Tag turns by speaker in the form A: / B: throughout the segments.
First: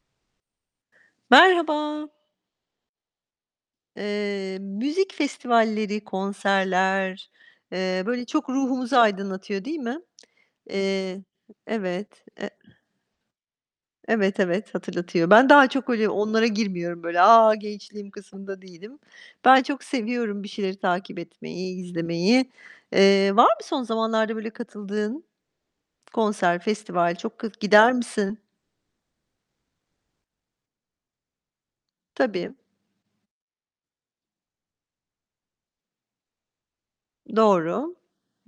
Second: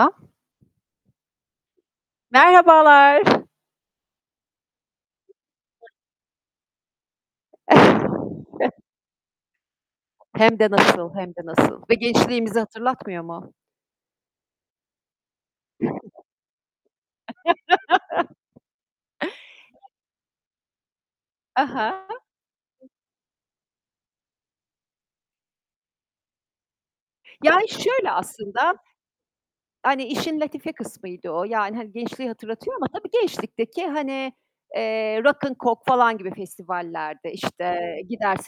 A: [unintelligible]
B: Merhaba.
A: Merhabalar.
B: Eee, müzik festivalleri, konserler, eee, böyle çok ruhumuzu aydınlatıyor, değil mi?
A: Hem de nasıl,
B: Eee,
A: hem de nasıl? Ve
B: evet, e
A: gençliğimizi hatırlatmıyor mu?
B: Evet, evet, hatırlatıyor. Ben daha çok öyle onlara girmiyorum. Böyle, "A, gençliğim!" kısmında değilim. Ben çok seviyorum bir şeyleri takip etmeyi,
A: Aha!
B: izlemeyi. Eee, var mı son zamanlarda böyle katıldığın konser, festival? Çok kıh
A: Yani,
B: gider
A: şöyle
B: misin?
A: aslında, hani işin latife kısmıydı o. Yani, hani gençliği
B: Tabii.
A: hatırlatıyor ama tabii gençlikteki hani, eee, Rock'n Coke falan gibi festivallerde, işte
B: Doğru.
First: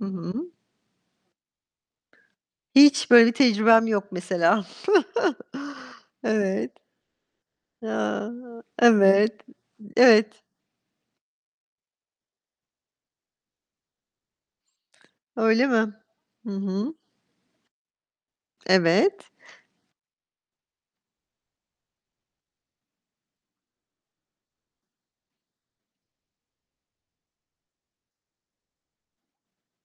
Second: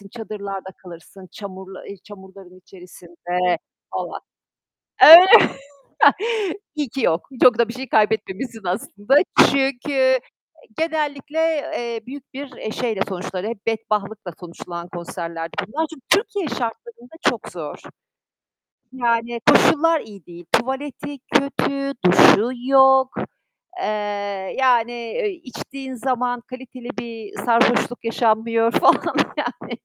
B: Hı hı.
A: çadırlarda kalırsın, çamurla çamurların
B: Hiç böyle bir
A: içerisinde
B: tecrübem yok mesela.
A: [unintelligible] Öy
B: Evet.
A: İyi ki yok. Çok da bir şey
B: Ya!
A: kaybetmemişsin aslında.
B: Evet.
A: Çünkü
B: Evet.
A: genellikle, eee, büyük bir, eee, şeyle sonuçları hep bedbahtlıkla sonuçlanan konserlerdi
B: Öyle
A: bunlar.
B: mi?
A: Çünkü Türkiye
B: Hı hı.
A: şartlarında çok zor.
B: Evet.
A: Yani, koşullar iyi değil; tuvaleti kötü, duşu yok. Eee, yani, eee, içtiğin zaman kaliteli bir sarhoşluk yaşanmıyor falan. Yani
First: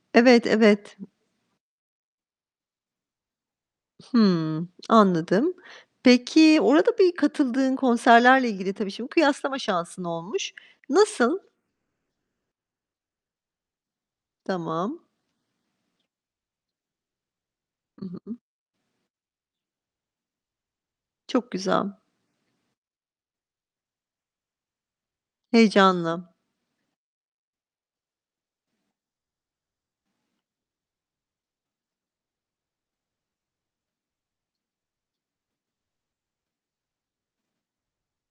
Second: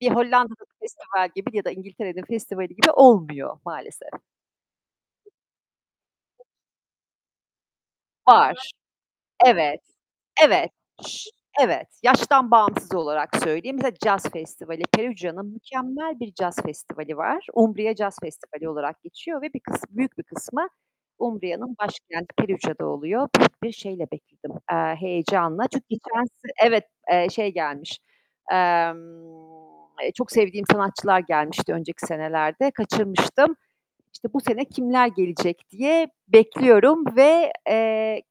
A: bir
B: Evet,
A: Hollanda'nın
B: evet.
A: festival gibi ya da İngiltere'nin festivali gibi olmuyor, maalesef.
B: Hımm, anladım. Peki, orada bir katıldığın konserlerle
A: Var.
B: ilgili tabii şimdi kıyaslama
A: Evet,
B: şansın olmuş.
A: evet,
B: Nasıl?
A: evet. Yaştan bağımsız olarak söyleyeyim [unintelligible] Caz festivali.
B: Tamam.
A: Perugia'nın mükemmel bir caz festivali var: Umbria
B: Hı
A: Caz
B: hı.
A: Festivali olarak geçiyor ve bir kıs büyük bir kısmı
B: Çok
A: Umbria'nın
B: güzel.
A: başkenti Perugia'da oluyor. Büyük bir şeyle bekledim, eee, heyecanla. Çünkü geçen
B: Heyecanla.
A: sene Evet, eee, şey gelmiş, emm, eee, çok sevdiğim sanatçılar gelmişti önceki senelerde. Kaçırmıştım. İşte bu sene kimler gelecek diye bekliyorum ve, eee,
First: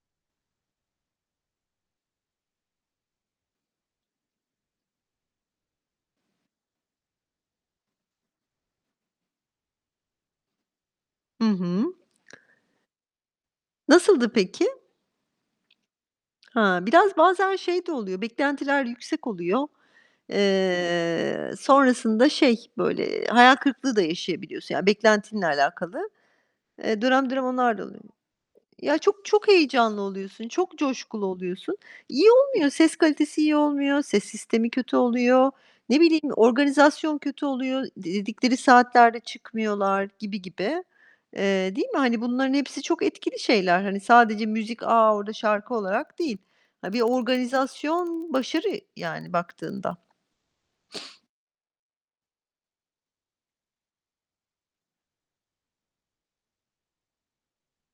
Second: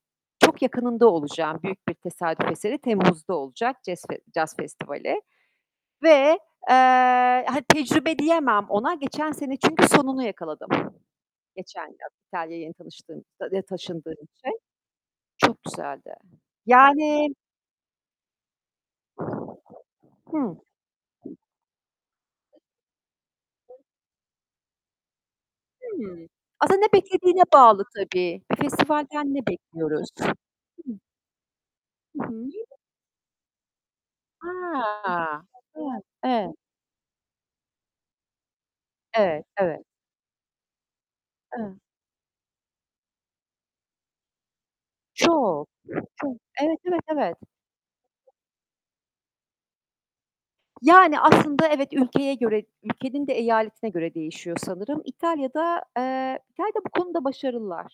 A: çok yakınında olacağım. Büyük bir tesadüf eseri Temmuz'da olacak cez fe caz festivali ve, eee, hani tecrübe diyemem ona. Geçen sene, çünkü sonunu yakaladım.
B: Hı
A: Geçen
B: hı.
A: yaz, İtalya'ya yeni tanıştığım eee, taşındığım
B: Nasıldı
A: için.
B: peki?
A: Çok güzeldi.
B: Ha, biraz
A: Yani
B: bazen şey de oluyor, beklentiler yüksek oluyor.
A: Hı.
B: Eee, sonrasında şey böyle, hayal kırıklığı da yaşayabiliyorsun. Yani beklentinle alakalı.
A: Hımm. Aslında ne
B: Eee, dönem
A: beklediğine
B: dönem onlar
A: bağlı
B: da oluyor.
A: tabii. Bir
B: Ya çok
A: festivalden ne
B: çok heyecanlı
A: bekliyoruz?
B: oluyorsun, çok
A: Hı
B: coşkulu oluyorsun.
A: Hı
B: İyi
A: hı.
B: olmuyor, ses kalitesi iyi olmuyor, ses sistemi kötü
A: A,
B: oluyor, ne bileyim,
A: hı [unintelligible]
B: organizasyon kötü oluyor. Dedikleri saatlerde
A: Evet, evet.
B: çıkmıyorlar, gibi gibi. Eee,
A: [unintelligible]
B: değil mi? Hani bunların hepsi çok etkili şeyler. Hani sadece müzik, "A, orada
A: Çok.
B: şarkı." olarak
A: Çok.
B: değil.
A: Evet,
B: Ha,
A: evet,
B: bir
A: evet.
B: organizasyon başarı, yani baktığında.
A: Yani aslında evet, ülkeye göre ülkenin de eyaletine göre değişiyor sanırım. İtalya'da, eee, İtalya'da bu konuda başarılılar.